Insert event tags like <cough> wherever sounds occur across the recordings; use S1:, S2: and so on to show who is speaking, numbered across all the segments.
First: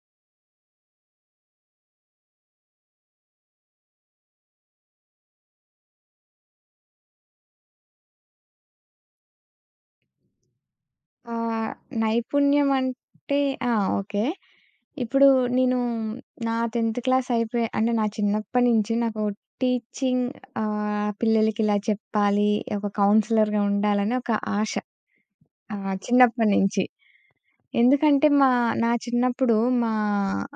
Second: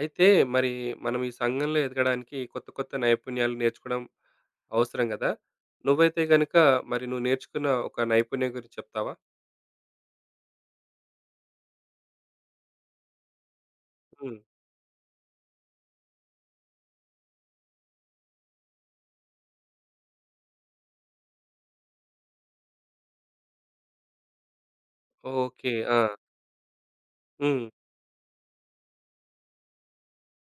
S1: అయితే మరి మనం ఈ సంఘంలో ఎదగడానికి కొత్త కొత్త నైపుణ్యాలు నేర్చుకోవడం అవసరం కదా! నువ్వైతే గనుక మరి నువ్వు నేర్చుకున్న ఒక నైపుణ్యం గురించి చెప్తావా?
S2: ఆహ్, నైపుణ్యం అంటే ఆ! ఓకే.
S1: హ్మ్.
S2: ఇప్పుడు నేను నా 10థ్ క్లాస్ అయిపోయి అంటే నా చిన్నప్పటి నుంచి నాకు టీచింగ్, పిల్లలకి ఇలా చెప్పాలి, ఒక కౌన్సిలర్‌గా ఉండాలని ఒక ఆశ,
S1: ఓకే. ఆ!
S2: చిన్నప్పటి నుంచి.
S1: హ్మ్.
S2: ఎందుకంటే నా చిన్నప్పుడు మా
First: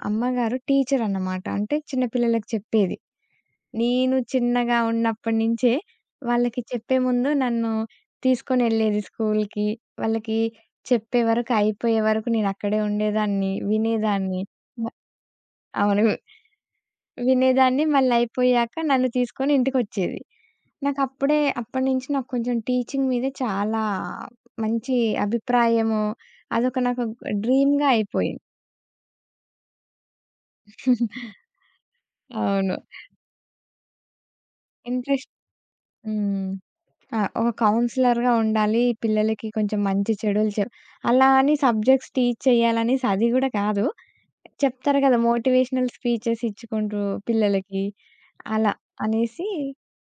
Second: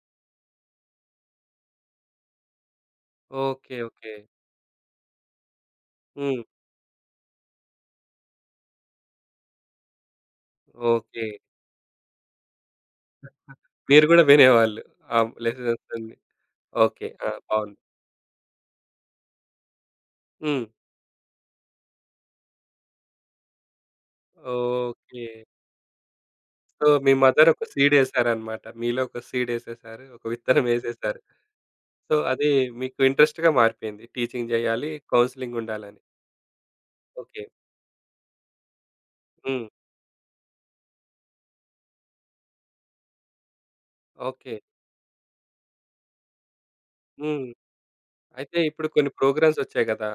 S2: అమ్మగారు టీచరన్నమాట. అంటే చిన్న పిల్లలకి చెప్పేది.
S1: ఓకే. ఓకే.
S2: నేను చిన్నగా ఉన్నప్పటి నుంచే
S1: హ్మ్.
S2: వాళ్ళకి చెప్పే ముందు నన్ను తీసుకొనెళ్ళేది స్కూల్‌కి. వాళ్ళకి చెప్పే
S1: ఓకే.
S2: వరకు, అయిపోయే వరకు నేనక్కడే ఉండేదాన్ని.
S1: మీరు గూడా
S2: వినేదాన్ని.
S1: వినేవాళ్ళు
S2: మ
S1: ఆ లెసన్స్
S2: అవును.
S1: అన్నీ. ఓకే. ఆ! బావుంది.
S2: వినేదాన్ని మళ్ళీ అయిపోయాక నన్ను తీసుకొని ఇంటికొచ్చేది.
S1: హ్మ్.
S2: నాకప్పుడే అప్పటినుంచి నాకు కొంచెం టీచింగ్ మీద చాలా మంచి
S1: ఓకే.
S2: అభిప్రాయము. అదొక
S1: సో,
S2: నాకు
S1: మీ మదర్ ఒక
S2: డ్రీమ్‌గా అయిపోయింది.
S1: సీడేశారనమాట. మీలో ఒక సీడేసేశారు. ఒక విత్తనం ఏసేశారు.
S2: <laughs>
S1: సో, అది
S2: అవును.
S1: మీకు ఇంట్రెస్ట్‌గా మారిపోయింది. టీచింగ్ జేయాలి,
S2: ఇంట్రెస్ట్.
S1: కౌన్సెలింగ్ ఉండాలని.
S2: హ్మ్. ఆ!
S1: ఓకే.
S2: ఒక కౌన్సిలర్‌గా ఉండాలి. పిల్లలకి
S1: హ్మ్.
S2: కొంచెం మంచి చెడులు చెప్. అలా అని సబ్జెక్ట్స్ టీచ్ చేయాలని అది గూడా కాదు.
S1: ఓకే.
S2: చెప్తారు గదా! మోటివేషనల్ స్పీచెస్ ఇచ్చుకుంటూ
S1: హ్మ్.
S2: పిల్లలకి
S1: అయితే
S2: అలా
S1: ఇప్పుడు కొన్ని
S2: అనేసి.
S1: ప్రోగ్రామ్స్ వచ్చాయి గదా!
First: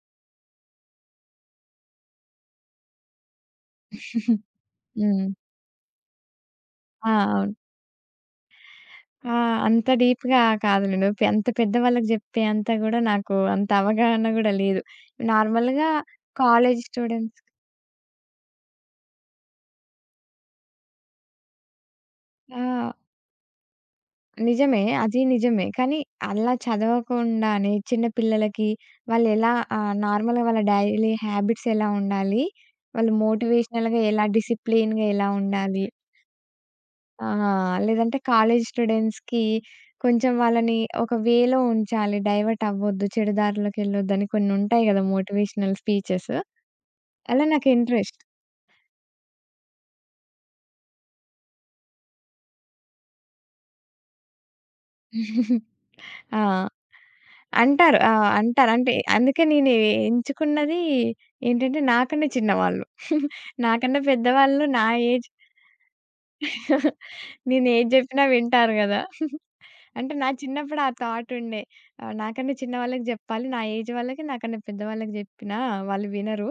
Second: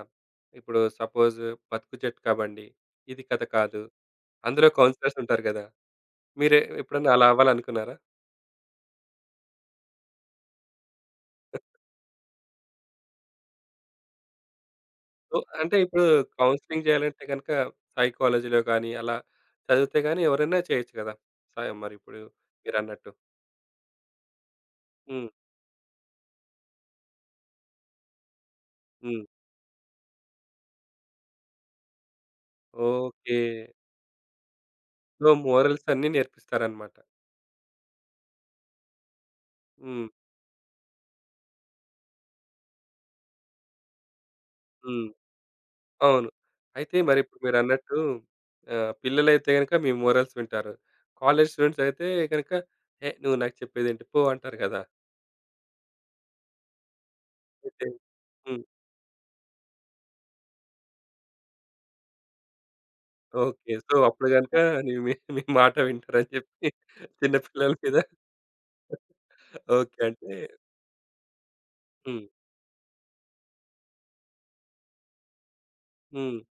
S1: ఇప్పుడు సపోజ్ 'బతుకు జట్కా బండి', 'ఇది కథ కాదు' అందులో కౌన్సిలర్స్
S2: హ్మ్.
S1: ఉంటారు గదా! మీరే
S2: ఆ!
S1: ఎప్పుడన్నా అలా
S2: అవును.
S1: అవ్వాలనుకున్నారా?
S2: ఆ! అంత డీప్‌గా కాదులెండి. అంత పెద్దవాళ్ళకి జెప్పే అంత గూడా నాకు అంత అవగాహన గూడా లేదు.
S1: సో, అంటే
S2: నార్మల్‌గా
S1: ఇప్పుడు
S2: కాలేజ్
S1: కౌన్సిలింగ్ జేయాలంటే
S2: స్టూడెంట్స్.
S1: గనుక సైకాలజీలో గాని, అలా చదివితే గాని ఎవరైనా చేయొచ్చు గదా! సాయం మరిప్పుడు
S2: ఆ!
S1: మీరన్నట్టు.
S2: నిజమే. అది
S1: హ్మ్.
S2: నిజమే. కానీ అలా చదవకుండానే చిన్న పిల్లలకి
S1: హ్మ్.
S2: వాళ్ళెలా నార్మల్‌గా వాళ్ళ డైలీ హ్యాబిట్స్ ఎలా ఉండాలి? వాళ్ళు
S1: ఓకే.
S2: మోటివేషనల్‌గా ఎలా, డిసిప్లిన్‌గా
S1: సో,
S2: ఎలా
S1: మోరల్స్
S2: ఉండాలి?
S1: అన్నీ నేర్పిస్తారన్నమాట.
S2: లేదంటే కాలేజ్ స్టూడెంట్స్‌కి
S1: హ్మ్.
S2: కొంచెం వాళ్ళని ఒక వేలో ఉంచాలి. డైవర్ట్ అవ్వొద్దు, చెడు దారిలోకెళ్ళొద్దని కొన్నుంటాయి గదా!
S1: హ్మ్.
S2: మోటివేషనల్
S1: అవును.
S2: స్పీచెస్.
S1: అయితే మరిప్పుడు
S2: అలా నాకు
S1: మీరన్నట్టు
S2: ఇంట్రెస్ట్.
S1: పిల్లలైతే గనక మీ మోరల్స్ వింటారు. కాలేజ్ స్టూడెంట్స్ అయితే గనక, "ఏ నువ్వు నాకు చెప్పేదేంటి పో" అంటారు కదా!
S2: ఆ!
S1: అయితే
S2: అంటారు. ఆ!
S1: హ్మ్.
S2: అంటారు. అంటే అందుకే నేను ఎంచుకున్నది ఏంటంటే నాకన్నా చిన్నవాళ్ళు.
S1: ఓకే. సో,
S2: నాకన్నా
S1: అప్పుడు గనక
S2: పెద్దవాళ్ళు నా
S1: నీ మీ
S2: ఏజ్
S1: మీ మాట వింటారని చెప్పి చిన్న
S2: నేను
S1: పిల్లల
S2: ఏది
S1: మీద
S2: జెప్పినా వింటారు గదా!
S1: ఓకే.
S2: అంటే నా
S1: అంటే
S2: చిన్నప్పుడు ఆ థాట్ ఉండే.
S1: హ్మ్.
S2: నాకన్నా చిన్న వాళ్ళకి జెప్పాలి. నా ఏజ్ వాళ్ళకి, నాకన్నా పెద్దవాళ్ళకి జెప్పినా వాళ్ళు
S1: హ్మ్.
S2: వినరు.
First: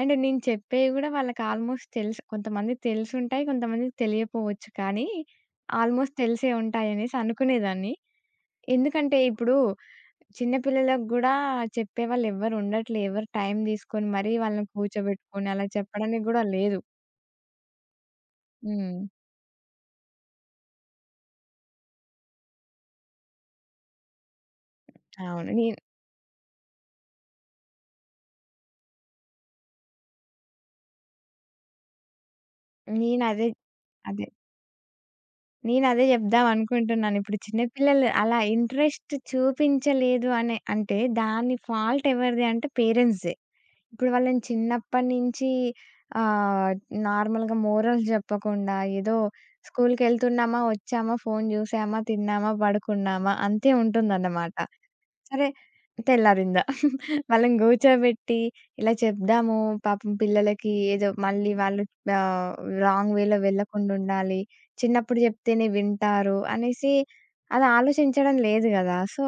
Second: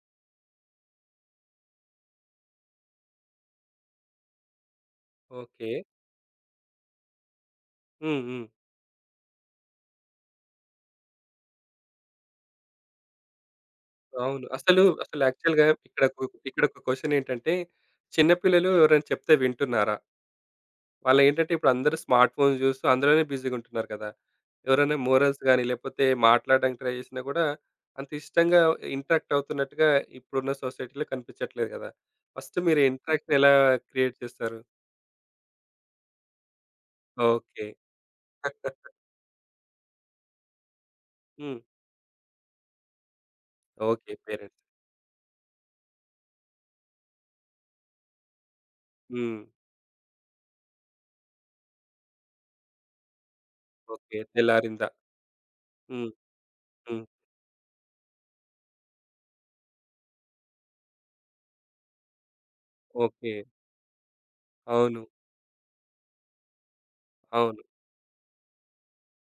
S2: అండ్ నేను చెప్పేవి గూడా వాళ్ళకి ఆల్‌మోస్ట్ తెలుసు. కొంతమందికి తెలిసుంటాయి. కొంతమందికి తెలియపోవచ్చు. కానీ
S1: ఓకే.
S2: ఆల్‌మోస్ట్ తెలిసే ఉంటాయనేసి అనుకునేదాన్ని.
S1: హ్మ్. హ్మ్.
S2: ఎందుకంటే ఇప్పుడు చిన్న పిల్లలకు గూడా చెప్పేవాళ్ళు ఎవ్వరు ఉండట్లే. ఎవరు టైం తీసుకొని మరీ
S1: అవును.
S2: వాళ్ళని
S1: అసలు, అసలు
S2: కూర్చోబెట్టుకొని
S1: యాక్చువల్‌గా
S2: అలా చెప్పడానికి గూడా లేదు.
S1: ఇక్కడొక క్వెషన్ ఏంటంటే, చిన్న పిల్లలు
S2: హ్మ్.
S1: ఎవరైనా చెప్తే వింటున్నారా? వాళ్ళేంటంటే ఇప్పుడందరూ స్మార్ట్ ఫోన్స్ చూస్తూ అందులోనే బిజీగుంటున్నారు కదా! ఎవరైనా మోరల్స్
S2: అవును.
S1: గాని, లేపోతే మాట్లాడడానికి ట్రై చేసినా కూడా అంత ఇష్టంగా ఇంటరాక్ట్ అవుతున్నట్టుగా ఇప్పుడున్న సొసైటీలో కనిపించట్లేదు కదా! ఫస్ట్ మీరు ఇంటరాక్షన్
S2: నేనదే
S1: ఎలా క్రియేట్
S2: అదే.
S1: చేస్తారు?
S2: నేనదే జెప్దాం అనుకుంటున్నాను. ఇప్పుడు చిన్న
S1: ఓకే.
S2: పిల్లలు అలా ఇంట్రెస్ట్ చూపించలేదు అనే అంటే దాని
S1: హ్మ్.
S2: ఫాల్ట్ ఎవరిది అంటే పేరెంట్స్‌దే. ఇప్పుడు
S1: ఓకే.
S2: వాళ్ళని
S1: పేరెంట్స్.
S2: చిన్నప్పటినుంచి ఆహ్, నార్మల్‌గా మోరల్స్ జెప్పకుండా ఏదో
S1: హ్మ్.
S2: స్కూల్‌కెళ్తున్నామా, వచ్చామా, ఫోను జూసామా, తిన్నామా, పడుకున్నామా అంతే
S1: ఓకే.
S2: ఉంటుందన్నమాట.
S1: తెల్లారిందా.
S2: సరే.
S1: హ్మ్.
S2: తెల్లారిందా.
S1: హ్మ్.
S2: <laughs> వాళ్ళని గూర్చోబెట్టి ఇలా చెప్దాము. పాపం పిల్లలకి ఏదో మళ్ళీ వాళ్ళు ఆహ్, రాంగ్
S1: ఓకే.
S2: వేలో వెళ్ళకుండుండాలి.
S1: అవును.
S2: చిన్నప్పుడు జెప్తేనే వింటారు అనేసి
S1: అవును.
S2: అది ఆలోచించడం లేదు గదా! సో,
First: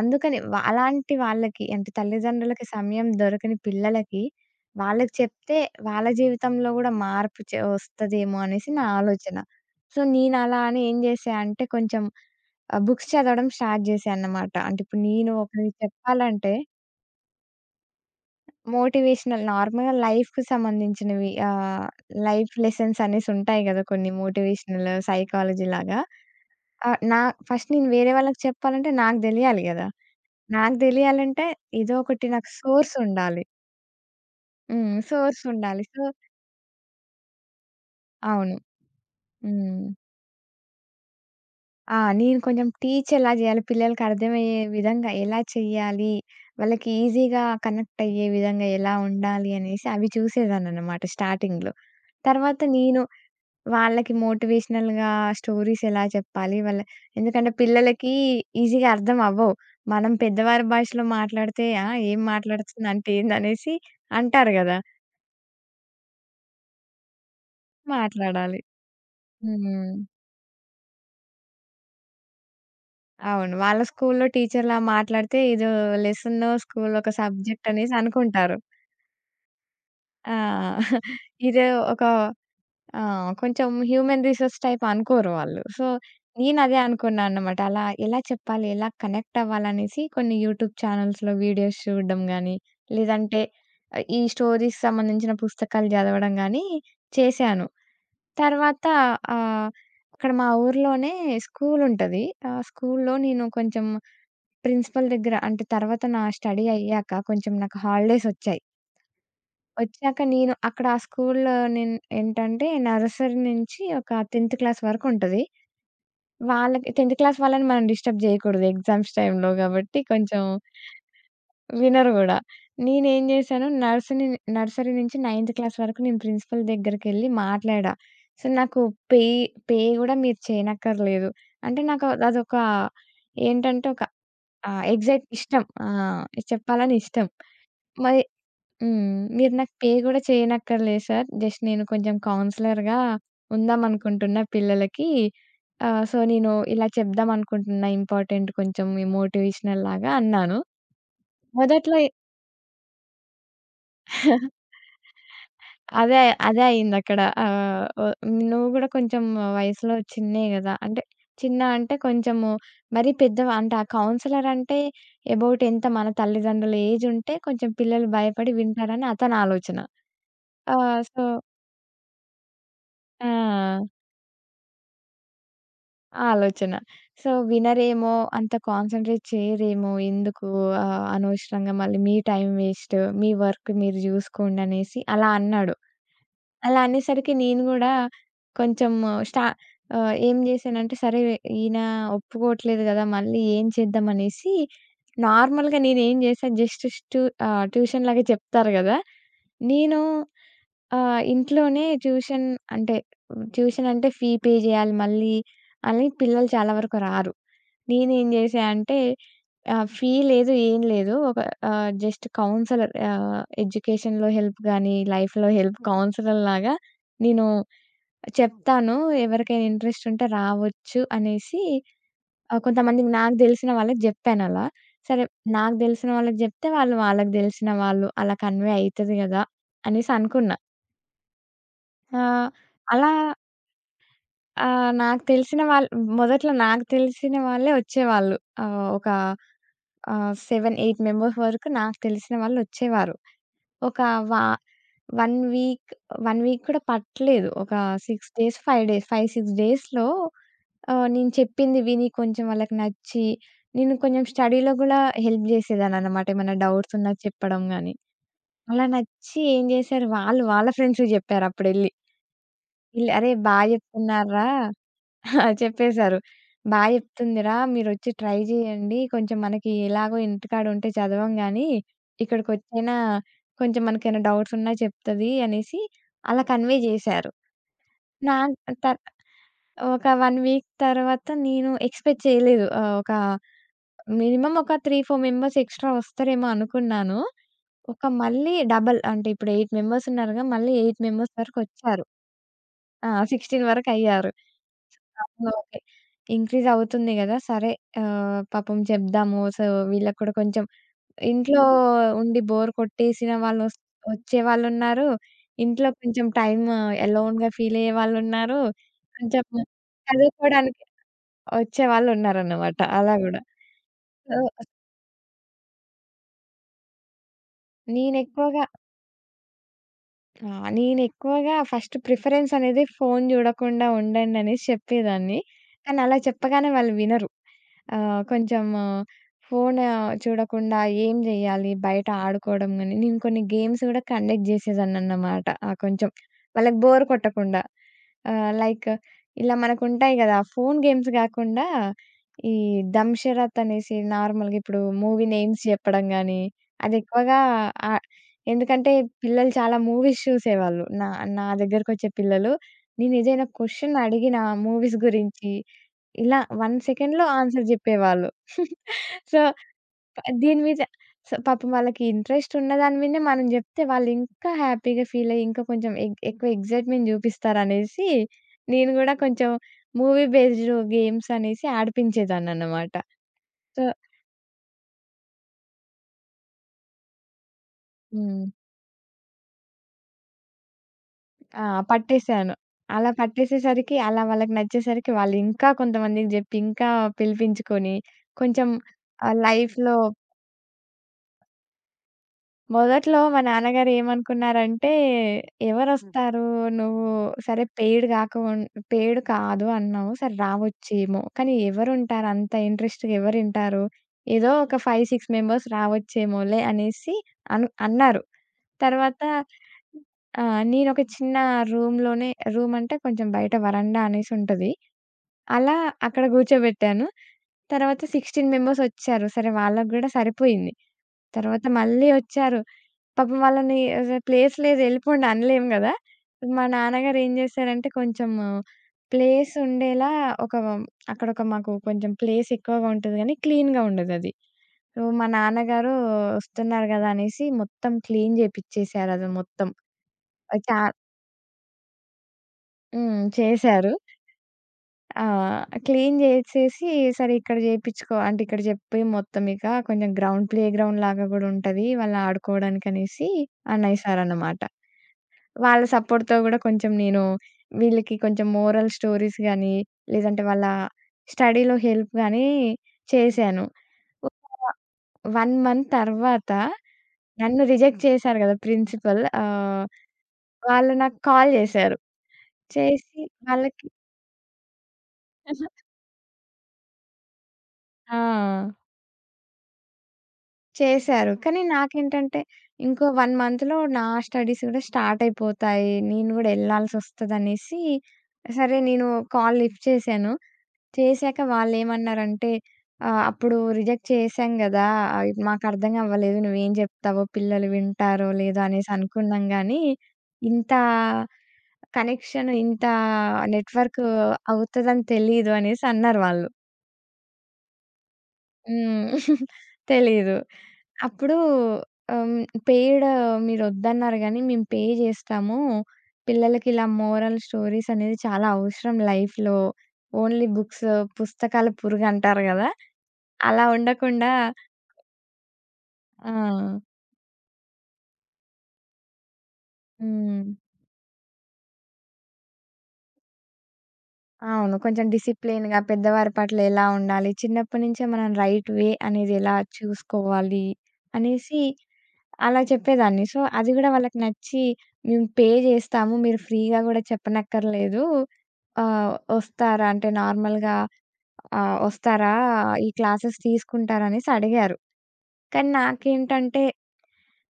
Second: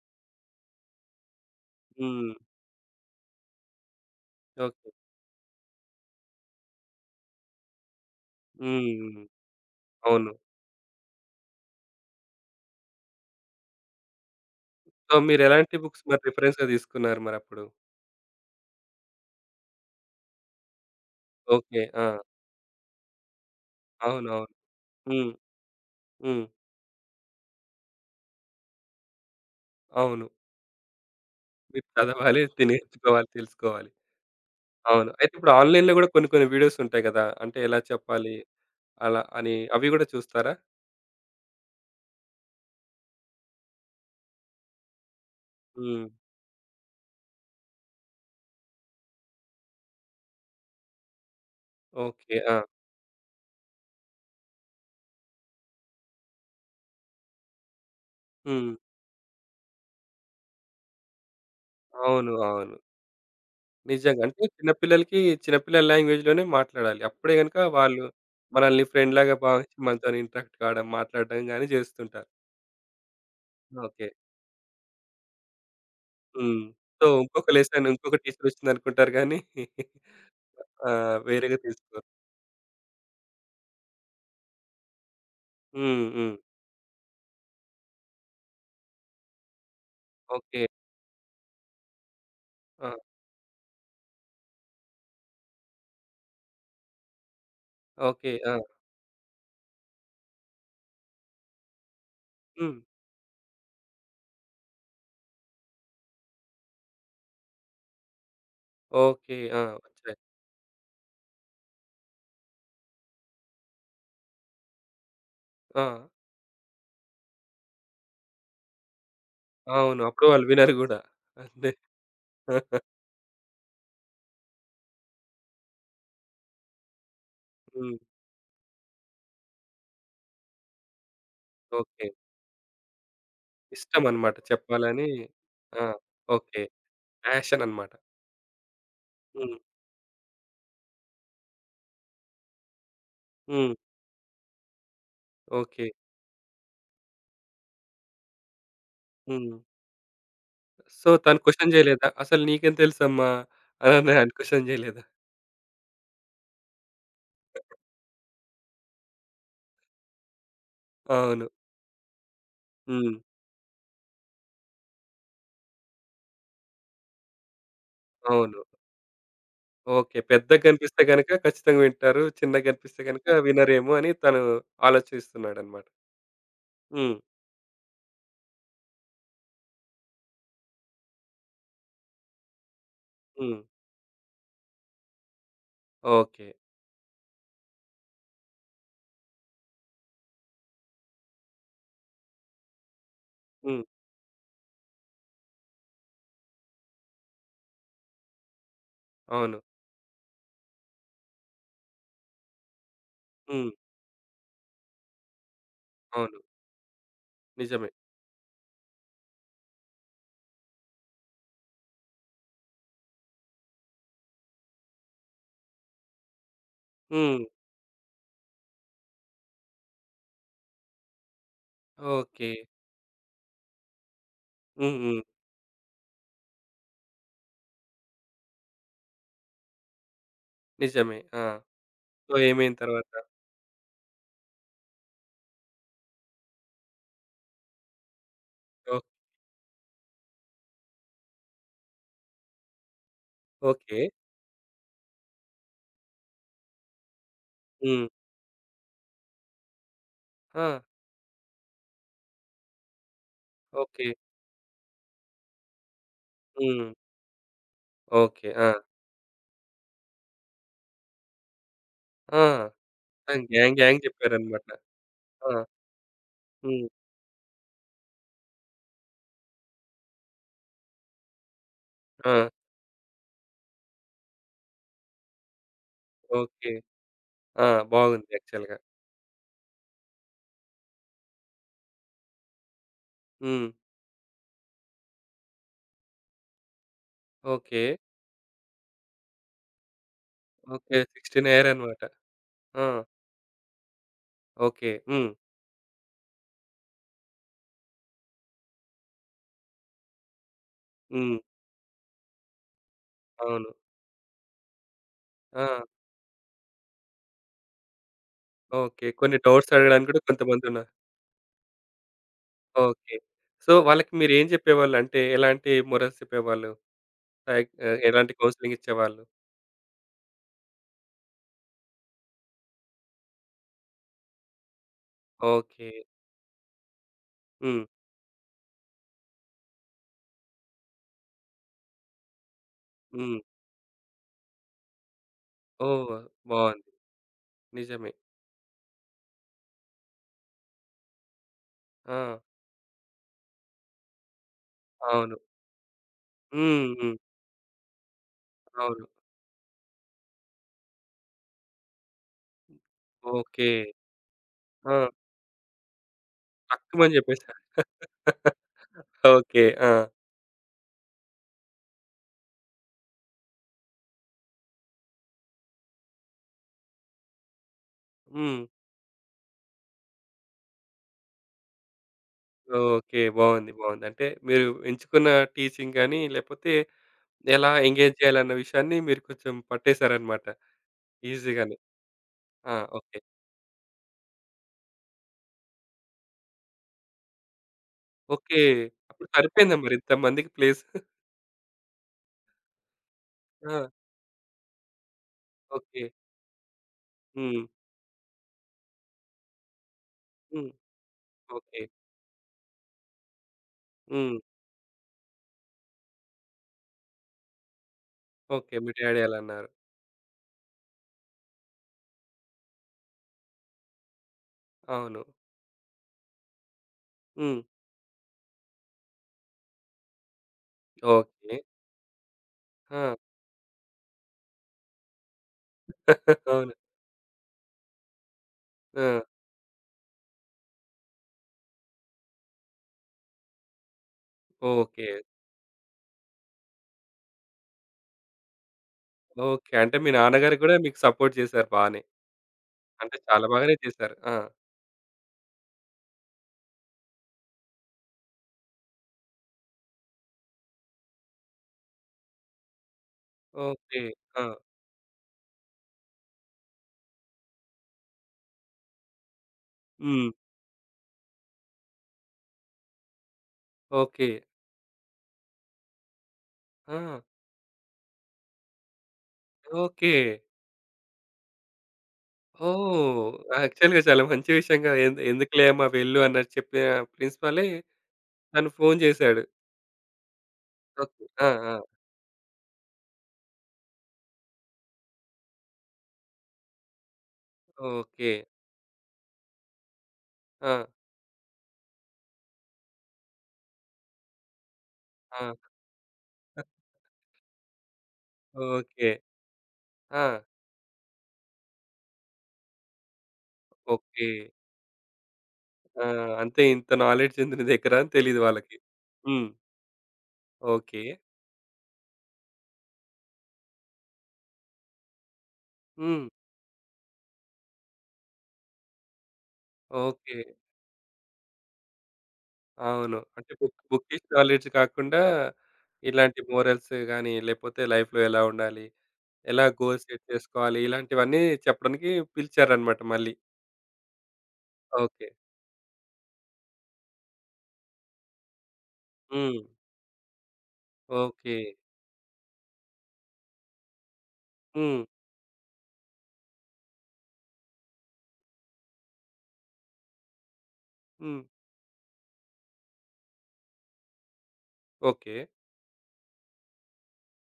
S2: అందుకని అలాంటి వాళ్ళకి అంటే
S1: హ్మ్.
S2: తల్లిదండ్రులకి సమయం దొరకని పిల్లలకి
S1: ఓకే.
S2: వాళ్ళకి చెప్తే వాళ్ళ జీవితంలో గూడా మార్పు ఒస్తదేమో అనేసి నా
S1: హ్మ్. హ్మ్.
S2: ఆలోచన. సో,
S1: అవును.
S2: నేనలా అని ఏం జేశా అంటే కొంచెం ఆ! బుక్స్ చదవడం స్టార్ట్ చేశానన్నమాట. అంటే ఇప్పుడు
S1: సో,
S2: నేను ఒకరికి
S1: మీరెలాంటి బుక్స్ మరి
S2: చెప్పాలంటే
S1: రిఫరెన్స్‌గా తీసుకున్నారు మరప్పుడు?
S2: మోటివేషనల్, నార్మల్‌గా లైఫ్‌కి సంబంధించినవి,
S1: ఓకే. ఆ!
S2: లైఫ్ లెసన్స్ అనేసి ఉంటాయి గదా! కొన్ని
S1: అవునవును.
S2: మోటివేషనల్
S1: హ్మ్.
S2: సైకాలజీ లాగా.
S1: హ్మ్.
S2: ఆహ్, నా ఫస్ట్ నేను వేరే వాళ్ళకి చెప్పాలంటే నాకు తెలియాలి గదా!
S1: అవును.
S2: నాకు తెలియాలంటే
S1: మీరు
S2: ఏదో ఒకటి
S1: చదవాలి,
S2: నాకు
S1: తి
S2: సోర్స్
S1: నేర్చుకోవాలి,
S2: ఉండాలి.
S1: తెలుసుకోవాలి.
S2: హ్మ్.
S1: అవును. అయితే
S2: సోర్స్
S1: ఇప్పుడు
S2: ఉండాలి.
S1: ఆన్‌లైన్‌లో
S2: సో
S1: గూడా కొన్ని కొన్ని వీడియోస్ ఉంటాయి గదా! అంటే ఎలా చెప్పాలి
S2: అవును.
S1: అలా అని
S2: హ్మ్.
S1: అవి గూడా చూస్తారా?
S2: ఆ! నేను కొంచెం టీచ్ ఎలా జేయాలి, పిల్లలకర్థమయ్యే విధంగా ఎలా
S1: హ్మ్.
S2: చెయ్యాలి, వాళ్ళకి ఈజీగా కనెక్ట్ అయ్యే విధంగా ఎలా ఉండాలి అనేసి అవి చూసేదాన్ననమాట స్టార్టింగ్‌లో.
S1: ఓకే. ఆ!
S2: తర్వాత నేను వాళ్ళకి మోటివేషనల్‌గా స్టోరీస్ ఎలా చెప్పాలి, వాళ్ళ, ఎందుకంటే పిల్లలకి
S1: హ్మ్.
S2: ఈజీగా అర్థం అవ్వవు. మనం పెద్దవారి భాషలో మాట్లాడితే, "ఆ! ఏం
S1: అవును. అవును.
S2: మాట్లాడుతుంది అంటే ఏందనేసి"
S1: నిజంగా. అంటే
S2: అంటారు
S1: చిన్న
S2: గదా!
S1: పిల్లలకి చిన్న పిల్లల లాంగ్వేజ్‌లోనే మాట్లాడాలి. అప్పుడే గనుక వాళ్ళు
S2: మాట్లాడాలి.
S1: మనల్ని ఫ్రెండ్‌లాగా భావించి
S2: హ్మ్.
S1: మనతోని ఇంటరాక్ట్ కావడం, మాట్లాడడం గాని జేస్తుంటారు.
S2: అవును. వాళ్ళ
S1: ఓకే.
S2: స్కూల్లో టీచర్‌లా మాట్లాడితే ఇదో లెసనో,
S1: హ్మ్.
S2: స్కూల్
S1: సో,
S2: ఒక
S1: ఇంకొక
S2: సబ్జెక్ట్
S1: లెసన్
S2: అనేసి
S1: ఇంకొక టీచర్
S2: అనుకుంటారు.
S1: ఒచ్చిందనుకుంటారు గానీ <laughs>
S2: ఆ!
S1: ఆ! వేరేగా
S2: ఇదే ఒక
S1: తీసుకోరు.
S2: ఆ! కొంచెం హ్యూమన్ రిసోర్స్ టైప్ అనుకోరు వాళ్ళు. సో,
S1: హ్మ్. హ్మ్.
S2: నేనదే అనుకున్నా అన్నమాట. అలా ఎలా చెప్పాలి? ఎలా కనెక్ట్ అవ్వాలనేసి కొన్ని
S1: ఓకే.
S2: యూట్యూబ్ ఛానెల్స్‌లో వీడియోస్ చూడడం గానీ,
S1: ఆ!
S2: లేదంటే ఈ స్టోరీస్ సంబంధించిన పుస్తకాలు చదవడం గానీ చేశాను.
S1: ఓకే. ఆ!
S2: తర్వాత ఆహ్, అక్కడ మా ఊర్లోనే స్కూలుంటది. ఆ
S1: హ్మ్.
S2: స్కూల్లో నేను కొంచెం ప్రిన్సిపల్ దగ్గర అంటే తర్వాత నా స్టడీ అయ్యాక కొంచెం నాకు హాలిడేస్ వచ్చాయి.
S1: ఓకే. ఆ! వచ్చాయి.
S2: వచ్చాక నేను అక్కడ ఆ స్కూల్‌లో నేను ఏంటంటే నర్సరీ నుంచి ఒక 10థ్ క్లాస్ వరకు ఉంటది.
S1: ఆ!
S2: వాళ్ళకి 10థ్ క్లాస్ వాళ్ళని మనం డిస్టర్బ్ చేయకూడదు ఎగ్జామ్స్ టైమ్‌లో కాబట్టి
S1: అవును. అప్పుడు
S2: కొంచెం
S1: వాళ్ళు వినరు గూడా. అంతే.
S2: వినరు గూడా. నేనేం చేశాను నర్సరీ నర్సరీ నుంచి 9థ్ క్లాస్ వరకు నేను ప్రిన్సిపల్ దగ్గరికెళ్ళి మాట్లాడా.
S1: హ్మ్.
S2: సో నాకు పే పే గూడా మీరు చేయనక్కర్లేదు. అంటే
S1: ఓకే.
S2: నాకు అదొక ఏంటంటే ఒక
S1: ఇష్టమనమాట
S2: ఆ!
S1: చెప్పాలని.
S2: ఎగ్జాక్ట్ ఇష్టం.
S1: ఆ!
S2: ఆ!
S1: ఓకే.
S2: చెప్పాలని ఇష్టం.
S1: ప్యాషన్ అన్నమాట.
S2: మరి హ్మ్. మీరు
S1: హ్మ్.
S2: నాకు పే గూడా చేయనక్కర్లేదు సార్. జస్ట్ నేను కొంచెం కౌన్సిలర్‌గా
S1: హ్మ్.
S2: ఉందామనుకుంటున్నా పిల్లలకి.
S1: ఓకే.
S2: సో, నేను ఇలా చెప్దామనుకుంటున్నా ఇంపార్టెంట్, కొంచెం
S1: హ్మ్.
S2: మోటివేషనల్ లాగా అన్నాను.
S1: సో, తను క్వెషన్
S2: మొదట్లో
S1: జేయలేదా? "అసలు నీకేం తెలుసమ్మా" అని ఆయన క్వెషన్ జేయలేదా?
S2: అదే, అదే అయిందక్కడ. ఆహ్, ఒ నువ్వు గూడా కొంచెం వయసులో చిన్నే గదా! అంటే
S1: అవును.
S2: చిన్న అంటే కొంచెము మరీ
S1: హ్మ్.
S2: పెద్ద అంటే ఆ కౌన్సిలర్ అంటే అబౌట్ ఎంత మన తల్లిదండ్రుల ఏజ్ ఉంటే కొంచెం పిల్లలు భయపడి
S1: అవును.
S2: వింటారని అతని ఆలోచన.
S1: ఓకే. పెద్దగా
S2: ఆ!
S1: గనిపిస్తే
S2: సో
S1: గనక ఖచ్చితంగా వింటారు. చిన్నగా గనిపిస్తే గనక వినరేమో
S2: ఆ!
S1: అని తను ఆలోచిస్తున్నాడన్నమాట.
S2: ఆ ఆలోచన.
S1: హ్మ్.
S2: సో, వినరేమో, అంత కాన్సంట్రేట్ చేయరేమో, ఎందుకు అనవసరంగా మళ్ళీ మీ టైం వేస్ట్, మీ
S1: హ్మ్.
S2: వర్క్ మీరు జూసుకోండనేసి అలా అన్నాడు.
S1: ఓకే.
S2: అలా అనేసరికి నేను గూడా కొంచెం స్టా ఏం జేశానంటే, సరే ఈయన ఒప్పుకోవట్లేదు గదా! మళ్ళీ ఏం
S1: హ్మ్.
S2: చేద్దాం అనేసి నార్మల్‌గా నేనేం జేశా జస్ట్ ట్యూషన్‌లాగా చెప్తారు గదా!
S1: అవును.
S2: నేను ఇంట్లోనే ట్యూషన్ అంటే
S1: హ్మ్.
S2: ట్యూషన్ అంటే ఫీ పే జేయాలి మళ్ళీ అని
S1: అవును.
S2: పిల్లలు చాలా వరకు రారు.
S1: నిజమే.
S2: నేనేం జేశా అంటే ఆ! ఫీ లేదు. ఏం లేదు. ఒక జస్ట్ కౌన్సెలర్, ఎడ్యుకేషన్‌లో హెల్ప్ గాని, లైఫ్‌లో హెల్ప్ కౌన్సెలర్‌లాగా
S1: హ్మ్.
S2: నేను చెప్తాను. ఎవరికైనా ఇంట్రెస్ట్ ఉంటే రావచ్చు అనేసి
S1: ఓకే.
S2: కొంతమందికి నాకు తెలిసిన వాళ్ళకి జెప్పానలా.
S1: హ్మ్. హ్మ్.
S2: సరే నాకు దెలిసిన వాళ్ళకి జెప్తే వాళ్ళు వాళ్ళకి దెలిసిన వాళ్ళు అలా కన్వే అయితది గదా! అనేసి అనుకున్నా.
S1: నిజమే. ఆ! సో,
S2: ఆహ్,
S1: ఏమైంది
S2: అలా
S1: తర్వాత?
S2: ఆ! నాకు తెలిసిన వాళ్ళు మొదట్లో నాకు తెలిసిన వాళ్ళే వచ్చేవాళ్ళు.
S1: ఓ
S2: ఒక 7, 8 మెంబర్స్ వరకు నాకు తెలిసిన వాళ్ళొచ్చేవారు. ఒక
S1: ఓకే.
S2: వా 1 వీక్ 1 వీక్ కూడా పట్టలేదు. ఒక 6
S1: హ్మ్.
S2: డేస్, 5 డేస్, 5, 6 డేస్‌లో
S1: ఆ!
S2: నేను చెప్పింది విని కొంచెం వాళ్ళకి నచ్చి, నేను
S1: ఓకే.
S2: కొంచెం స్టడీలో గూడా హెల్ప్ జేసేదాన్ననమాట. ఏమన్నా
S1: హ్మ్.
S2: డౌట్స్ ఉన్నా చెప్పడం గాని.
S1: ఓకే. ఆ!
S2: అలా నచ్చి ఏం జేశారు వాళ్ళు వాళ్ళ ఫ్రెండ్స్‌కి జెప్పారప్పుడెళ్లి.
S1: ఆ!
S2: ఈళ్ళు "అరే!
S1: మొత్తం
S2: బా
S1: గ్యాంగ్ గ్యాంగ్
S2: జెప్తున్నార్రా".
S1: చెప్పారన్నమాట.
S2: ఆ!
S1: ఆ!
S2: చెప్పేశారు. "బా
S1: హ్మ్.
S2: చెప్తుందిరా మీరొచ్చి ట్రై చేయండి. కొంచెం మనకి ఎలాగో ఇంటికాడ ఉంటే చదవం గానీ,
S1: ఆ!
S2: ఇక్కడికొచ్చైనా కొంచెం మనకేమైనా డౌట్స్ ఉన్నా చెప్తది" అనేసి అలా
S1: ఓకే.
S2: కన్వే చేశారు.
S1: ఆ! బాగుంది
S2: నాన్
S1: యాక్చువల్‌గా.
S2: త ఒక 1 వీక్ తర్వాత నేను ఎక్స్‌పెక్ట్ చేయలేదు. ఒక
S1: హ్మ్.
S2: మినిమమ్ ఒక 3, 4 మెంబర్స్ ఎక్స్‌ట్రా వస్తారేమో అనుకున్నాను.
S1: ఓకే.
S2: ఒక మళ్ళీ డబుల్ అంటే ఇప్పుడు 8 మెంబర్స్ ఉన్నారుగా, మళ్ళీ
S1: ఓకే.
S2: 8 మెంబర్స్
S1: 16 ఎయిర్ అన్నమాట.
S2: వరకొచ్చారు.
S1: ఆ!
S2: ఆ! 16 వరకయ్యారు.
S1: ఓకే. హ్మ్.
S2: అవును. ఓకే. ఇంక్రీజ్ అవుతుంది గదా! సరే పాపం చెప్దాము. సో, వీళ్ళకి కూడా కొంచెం
S1: హ్మ్.
S2: ఇంట్లో ఉండి బోర్ కొట్టేసిన
S1: అవును.
S2: వచ్చేవాళ్ళున్నారు.
S1: ఆ!
S2: ఇంట్లో కొంచెం టైమ్ ఎలోన్‌గా ఫీల్ అయ్యే వాళ్ళున్నారు.
S1: ఓకే. కొన్ని
S2: కొంచెం
S1: డౌట్స్ అడగడానికి కూడా
S2: చదువుకోవడానికి
S1: కొంతమందున్నారు.
S2: వచ్చేవాళ్ళున్నారన్నమాట అలా
S1: ఓకే.
S2: గూడా.
S1: సో, వాళ్ళకి
S2: సో,
S1: మీరేం చెప్పేవాళ్ళు? అంటే ఎలాంటి మొరల్స్ చెప్పేవాళ్ళు? లైక్ ఎలాంటి
S2: నేనెక్కువగా
S1: కౌన్సెలింగ్ ఇచ్చేవాళ్ళు?
S2: ఆ! నేనెక్కువగా ఫస్ట్ ప్రిఫరెన్స్ అనేది ఫోను జూడకుండా ఉండండనేసి చెప్పేదాన్ని.
S1: ఓకే.
S2: కానీ అలా చెప్పగానే వాళ్ళు వినరు.
S1: హ్మ్.
S2: కొంచెం ఫోను చూడకుండా ఏం జేయాలి, బయట ఆడుకోవడం గాని, నేను
S1: హ్మ్.
S2: కొన్ని గేమ్స్ గూడా కండక్ట్ జేసేదాన్నన్నమాట. ఆ! కొంచెం
S1: ఓహ్!
S2: వాళ్ళకి
S1: బావుంది.
S2: బోర్ కొట్టకుండా.
S1: నిజమే.
S2: లైక్ ఇలా మనకుంటాయి గదా! ఫోను గేమ్స్ గాకుండా
S1: ఆ!
S2: ఈ దంషరత్ అనేసి నార్మల్‌గా ఇప్పుడు మూవీ
S1: అవును.
S2: నేమ్స్ జెప్పడం గాని,
S1: హ్మ్. హ్మ్.
S2: అదెక్కువగా ఆ ఎందుకంటే
S1: అవును.
S2: పిల్లలు చాలా మూవీస్ చూసేవాళ్ళు. నా నా దగ్గరకొచ్చే పిల్లలు. నేనేదైనా
S1: ఓకే.
S2: క్వెషన్ అడిగినా
S1: ఆ!
S2: మూవీస్ గురించి ఇలా 1
S1: తక్కువని
S2: సెకండ్‌లో
S1: జెప్పేసా.
S2: ఆన్సర్ జెప్పేవాళ్ళు. <laughs> So,
S1: okay. ఆ!
S2: దీని మీద సో, పాపం వాళ్ళకి ఇంట్రెస్ట్ ఉన్న దాని మీదనే మనం జెప్తే వాళ్ళింకా హ్యాపీగా ఫీలయ్యి ఇంకా కొంచెం ఎక్కువ ఎక్సైట్‌మెంట్ జూపిస్తారనేసి
S1: హ్మ్.
S2: నేను గూడా కొంచెం మూవీ బేస్డ్ గేమ్స్ అనేసి ఆడిపించేదాన్ననమాట.
S1: ఓకే. బావుంది.
S2: సో
S1: బావుంది. అంటే మీరు ఎంచుకున్న టీచింగ్ గాని, లేపోతే ఎలా ఎంగేజ్
S2: హ్మ్.
S1: చేయాలన్న విషయాన్ని మీరు కొంచెం పట్టేసారన్నమాట
S2: ఆ!
S1: ఈజీగానే.
S2: పట్టేసాను.
S1: ఆ!
S2: అలా
S1: ఓకే.
S2: పట్టేసేసరికి అలా వాళ్ళకి నచ్చేసరికి వాళ్ళు ఇంకా కొంతమందికి జెప్పి, ఇంకా పిలిపించుకొని
S1: ఓకే.
S2: కొంచెం
S1: అప్పుడు సరిపోయిందా మరి
S2: లైఫ్‌లో
S1: ఇంతమందికి ప్లేస్?
S2: మొదట్లో మా
S1: ఆ!
S2: నాన్నగారు ఏమనుకున్నారంటే, హ్మ్.
S1: ఓకే.
S2: "ఎవరొస్తారు? నువ్వు
S1: హ్మ్.
S2: సరే పెయిడ్ కాదు అన్నావు. సరే
S1: హ్మ్.
S2: రావచ్చేమో. కానీ
S1: ఓకే.
S2: ఎవరుంటారు అంత ఇంట్రెస్ట్‌గా ఎవరింటారు?
S1: హ్మ్.
S2: ఏదో ఒక 5, 6 మెంబర్స్ రావచ్చేమోలే" అనేసి అన్నారు.
S1: ఓకే. మీ డ్యాడీ
S2: తర్వాత
S1: అలా అన్నారు.
S2: ఆ! నేనొక చిన్న రూమ్‌లోనే రూమ్ అంటే కొంచెం బయట వరండా అనేసుంటది.
S1: అవును.
S2: అలా అక్కడ కూర్చోబెట్టాను.
S1: హ్మ్.
S2: తర్వాత 16 మెంబర్స్ వచ్చారు. సరే వాళ్ళకి గూడా సరిపోయింది.
S1: ఓకే.
S2: తర్వాత మళ్ళీ ఒచ్చారు.
S1: ఆ!
S2: పాపం వాళ్ళని అసలు ప్లేస్ లేదు ఎళ్ళిపోండి అనలేం గదా!
S1: <laughs>
S2: మా
S1: అవును.
S2: నాన్నగారు ఏం జేశారంటే కొంచెము
S1: ఆ!
S2: ప్లేస్ ఉండేలా ఒక అక్కడొక మాకు కొంచెం ప్లేస్ ఎక్కువగా ఉంటది గానీ, క్లీన్‌గా ఉండదది. So,
S1: okay.
S2: మా నాన్నగారు ఒస్తున్నారు గదా! అనేసి మొత్తం క్లీన్ జేపిచ్చేసారది మొత్తం.
S1: ఓకే. అంటే మీ నాన్నగారు
S2: ఆహ్,
S1: కూడా
S2: చా
S1: మీకు సపోర్ట్ చేశారు బానే. అంటే
S2: హ్మ్.
S1: చాలా బాగానే
S2: చేశారు.
S1: చేశారు. ఆ!
S2: ఆ! క్లీన్ జేసేసి సరే ఇక్కడ జేపిచ్చుకో అంటే ఇక్కడ జెప్పి మొత్తం ఇక కొంచెం గ్రౌండ్ గ్రౌండ్ లాగా గూడా ఉంటది. వాళ్ళు ఆడుకోవడానికనేసి
S1: ఓకే. ఆ!
S2: అనేసారన్నమాట. వాళ్ళ సపోర్ట్‌తో గూడా కొంచెం నేను వీళ్ళకి కొంచెం మోరల్ స్టోరీస్ గానీ,
S1: హ్మ్.
S2: లేదంటే వాళ్ళ స్టడీలో హెల్ప్ గానీ చేశాను.
S1: ఓకే.
S2: ఒక 1 మంత్ తర్వాత
S1: ఆ!
S2: నన్ను రిజెక్ట్ చేశారు గదా! ప్రిన్సిపల్.
S1: ఓకే.
S2: వాళ్ళు నాకు కాల్ జేశారు.
S1: ఓహ్!
S2: చేసి వాళ్ళకి
S1: యాక్చువల్‌గా చాలా మంచి విషయంగా ఎందుకులే అమ్మా
S2: <laughs>
S1: వెళ్ళు అన్నట్టు చెప్పిన ప్రిన్సిపాలే
S2: ఆ!
S1: తను ఫోను చేశాడు. ఓకే.
S2: చేశారు.
S1: ఆ!
S2: కానీ
S1: ఆ!
S2: నాకేంటంటే ఇంకో 1 మంత్‌లో నా స్టడీస్ గూడా స్టార్ట్ అయిపోతాయి. నేను గూడా ఎళ్ళాల్సొస్తదనేసి
S1: ఓకే.
S2: సరే నేను కాల్ లిఫ్ట్ చేశాను.
S1: ఆ!
S2: చేశాక వాళ్ళేమన్నారంటే "అప్పుడు రిజెక్ట్ చేశాం గదా!
S1: ఆ!
S2: మాకర్థం అవ్వలేదు నువ్వేం జెప్తావో, పిల్లలు వింటారో లేదో అనేసి
S1: ఓకే.
S2: అనుకున్నాం గానీ,
S1: ఆ!
S2: ఇంత కనెక్షన్, ఇంత నెట్‌వర్క్
S1: ఓకే.
S2: అవుతదని తెలీదు" అనేసి
S1: ఆ!
S2: అన్నారు వాళ్ళు.
S1: అంతే ఇంత నాలెడ్జ్ ఉంది నీ దగ్గర అని తెలీదు వాళ్ళకి.
S2: హ్మ్.
S1: హ్మ్.
S2: తెలీదు.
S1: ఓకే.
S2: అప్పుడు హ్మ్. పెయిడ్ మీరొద్దన్నారు గానీ, మేము పే జేస్తాము.
S1: హ్మ్.
S2: పిల్లలకి ఇలా మోరల్ స్టోరీస్ అనేది చాలా అవసరం లైఫ్‌లో.
S1: ఓకే.
S2: ఓన్లీ బుక్స్, పుస్తకాల పురుగంటారు గదా!
S1: అవును. అంటే
S2: అలా
S1: బుక్కిష్
S2: ఉండకుండా
S1: నాలెడ్జ్ కాకుండా ఇలాంటి
S2: ఆ!
S1: మోరల్స్ గాని, లేపోతే లైఫ్‌లో ఎలా ఉండాలి? ఎలా గోల్ సెట్
S2: హ్మ్.
S1: చేసుకోవాలి? ఇలాంటివన్నీ చెప్పడానికి పిలిచారన్నమాట మళ్ళీ.
S2: అవును. కొంచెం
S1: ఓకే.
S2: డిసిప్లిన్‌గా పెద్దవారి పట్ల ఎలా ఉండాలి, చిన్నప్పటి నుంచే మనం రైట్ వే అనేది ఎలా
S1: హ్మ్.
S2: చూసుకోవాలి
S1: ఓకే.
S2: అనేసి అలా చెప్పేదాన్ని. సో, అది గూడా వాళ్ళకి నచ్చి
S1: హ్మ్.
S2: మేము పే జేస్తాము. మీరు ఫ్రీగా గూడా చెప్పనక్కర్లేదు. ఆహ్, ఒస్తారా అంటే నార్మల్‌గా
S1: హ్మ్.
S2: ఆహ్, ఒస్తారా ఈ క్లాసెస్ తీసుకుంటారా అనేసి అడిగారు.
S1: ఓకే.
S2: కానీ నాకేంటంటే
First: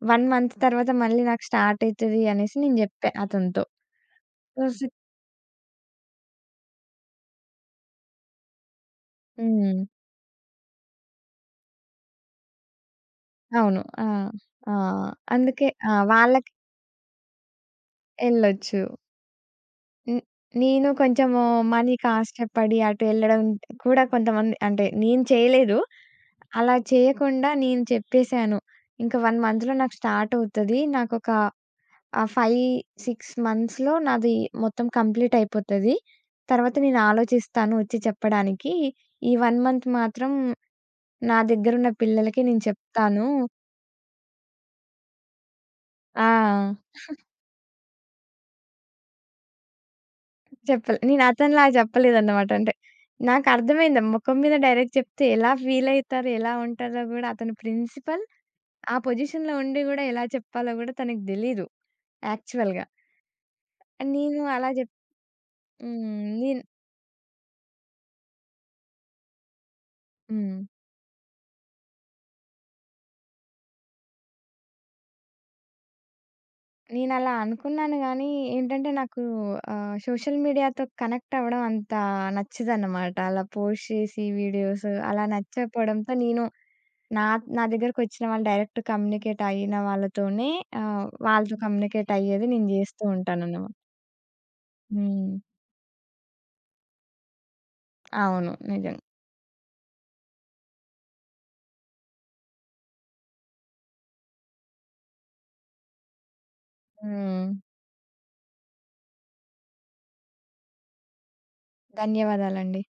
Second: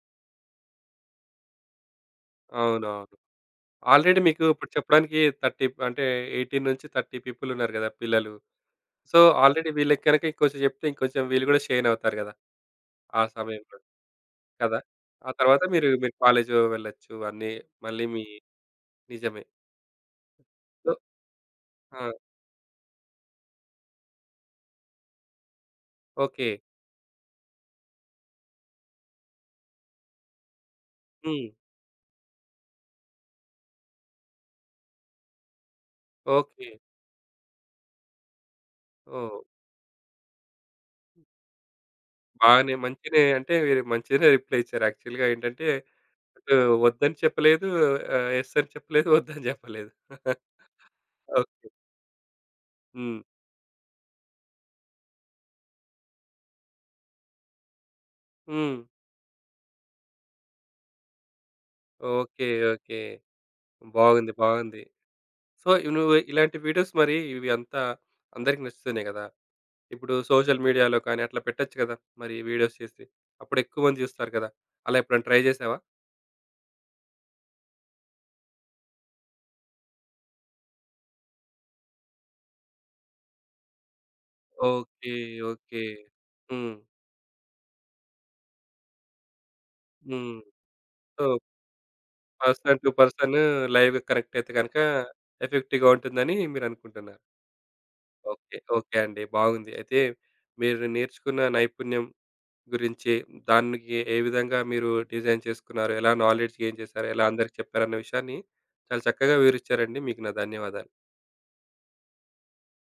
S2: 1 మంత్ తర్వాత మళ్ళీ నాకు స్టార్ట్ అయితది అనేసి నేను జెప్పా
S1: అవునవును.
S2: అతనితో.
S1: ఆల్రెడీ మీకు
S2: సో,
S1: ఇప్పుడు
S2: సి
S1: చెప్పడానికి 30 అంటే 18-30 పీపుల్ ఉన్నారు గదా! పిల్లలు. సో, ఆల్రెడీ
S2: హ్మ్.
S1: వీళ్ళకి గనక ఇంకొంచెం చెప్తే ఇంకొంచెం వీళ్ళు గూడా షైన్ అవుతారు గదా! ఆ సమయంలో.
S2: అవును. ఆ! ఆ!
S1: కదా! ఆ తర్వాత
S2: అందుకే
S1: మీరు,
S2: ఆ!
S1: మీరు
S2: వాళ్ళకి
S1: కాలేజు వెళ్ళొచ్చు అన్నీ మళ్ళీ మీ
S2: ఎళ్ళొచ్చు.
S1: నిజమే.
S2: హ్మ్. నేను
S1: సో
S2: కొంచెము మనీకి
S1: ఆ!
S2: ఆశపడి అటు ఎళ్ళడం కూడా కొంతమంది అంటే నేను చేయలేదు.
S1: ఓకే.
S2: అలా చేయకుండా నేను చెప్పేసాను. ఇంకా 1 మంత్‌లో నాకు స్టార్ట్ అవుతది. నాకొక
S1: హ్మ్.
S2: 5, 6 మంత్స్‌లో నాది మొత్తం కంప్లీట్ అయిపోతది.
S1: ఓకే.
S2: తర్వాత నేను ఆలోచిస్తాను వచ్చి చెప్పడానికి. ఈ
S1: ఓహ్!
S2: 1 మంత్ మాత్రం నా దగ్గరున్న పిల్లలకి నేను
S1: బాగానే మంచినే
S2: చెప్తాను.
S1: అంటే మీరు మంచిగానే రిప్లై ఇచ్చారు. యాక్చువల్‌గా ఏంటంటే
S2: ఆ!
S1: అటు వద్దని చెప్పలేదు. యెస్ అని చెప్పలేదు. వద్దని చెప్పలేదు. <laughs>
S2: చెప్పలే. నేను
S1: ఓకే.
S2: అతనిలాగా చెప్పలేదన్నమాట. అంటే
S1: హ్మ్.
S2: నాకర్థమైంది. మొఖం మీద డైరెక్ట్ చెప్తే ఎలా ఫీల్ అయితారు? ఎలా ఉంటారో గూడా అతను ప్రిన్సిపల్.
S1: హ్మ్.
S2: ఆ పొజిషన్‌లో ఉండి గూడా ఎలా చెప్పాలో గూడా తనకి తెలీదు
S1: ఓకే.
S2: యాక్చువల్‌గా.
S1: ఓకే. బాగుంది.
S2: నేను అలా
S1: బాగుంది.
S2: జెప్
S1: సో, ఇవి
S2: హ్మ్.
S1: నువ్వు ఇలాంటి
S2: నేను
S1: వీడియోస్ మరి ఇవి అంతా అందరికి నచ్చుతున్నాయి కదా! ఇప్పుడు
S2: హ్మ్.
S1: సోషల్ మీడియాలో కానీ అట్లా పెట్టొచ్చు కదా! మరి వీడియోస్ చేసి. అప్పుడు ఎక్కువ మంది చూస్తారు కదా! అలా ఎప్పుడైనా ట్రై చేశావా?
S2: నేనలా అనుకున్నాను గానీ, ఏంటంటే నాకు సోషల్ మీడియాతో కనెక్ట్ అవ్వడం అంత నచ్చదనమాట. అలా పోస్ట్ చేసి వీడియోస్
S1: ఓకే.
S2: అలా
S1: ఓకే.
S2: నచ్చకపోవడంతో నేను
S1: హ్మ్.
S2: నా నా దగ్గరకొచ్చిన వాళ్ళు డైరెక్ట్ కమ్యూనికేట్ అయిన
S1: హ్మ్.
S2: వాళ్ళతోనే
S1: సో,
S2: వాళ్ళతో కమ్యూనికేట్ అయ్యేది నేను
S1: పర్సన్ టు
S2: జేస్తూ
S1: పర్సన్
S2: ఉంటానన్నమా.
S1: లైవ్‌గా కనెక్ట్ అయితే గనక
S2: హ్మ్.
S1: ఎఫెక్టివ్‌గా ఉంటుందని మీరనుకుంటున్నారు.
S2: అవును.
S1: ఓకే. ఓకే
S2: నిజం.
S1: అండి. బాగుంది. అయితే మీరు నేర్చుకున్న నైపుణ్యం గురించి, దానికి ఏ విధంగా మీరు డిజైన్ చేసుకున్నారు? ఎలా నాలెడ్జ్ గెయిన్ చేశారు? ఎలా
S2: హ్మ్.
S1: అందరికి చెప్పారన్న విషయాన్ని చాలా చక్కగా వివరిచ్చారండి. మీకు నా ధన్యవాదాలు.
S2: ధన్యవాదాలండి.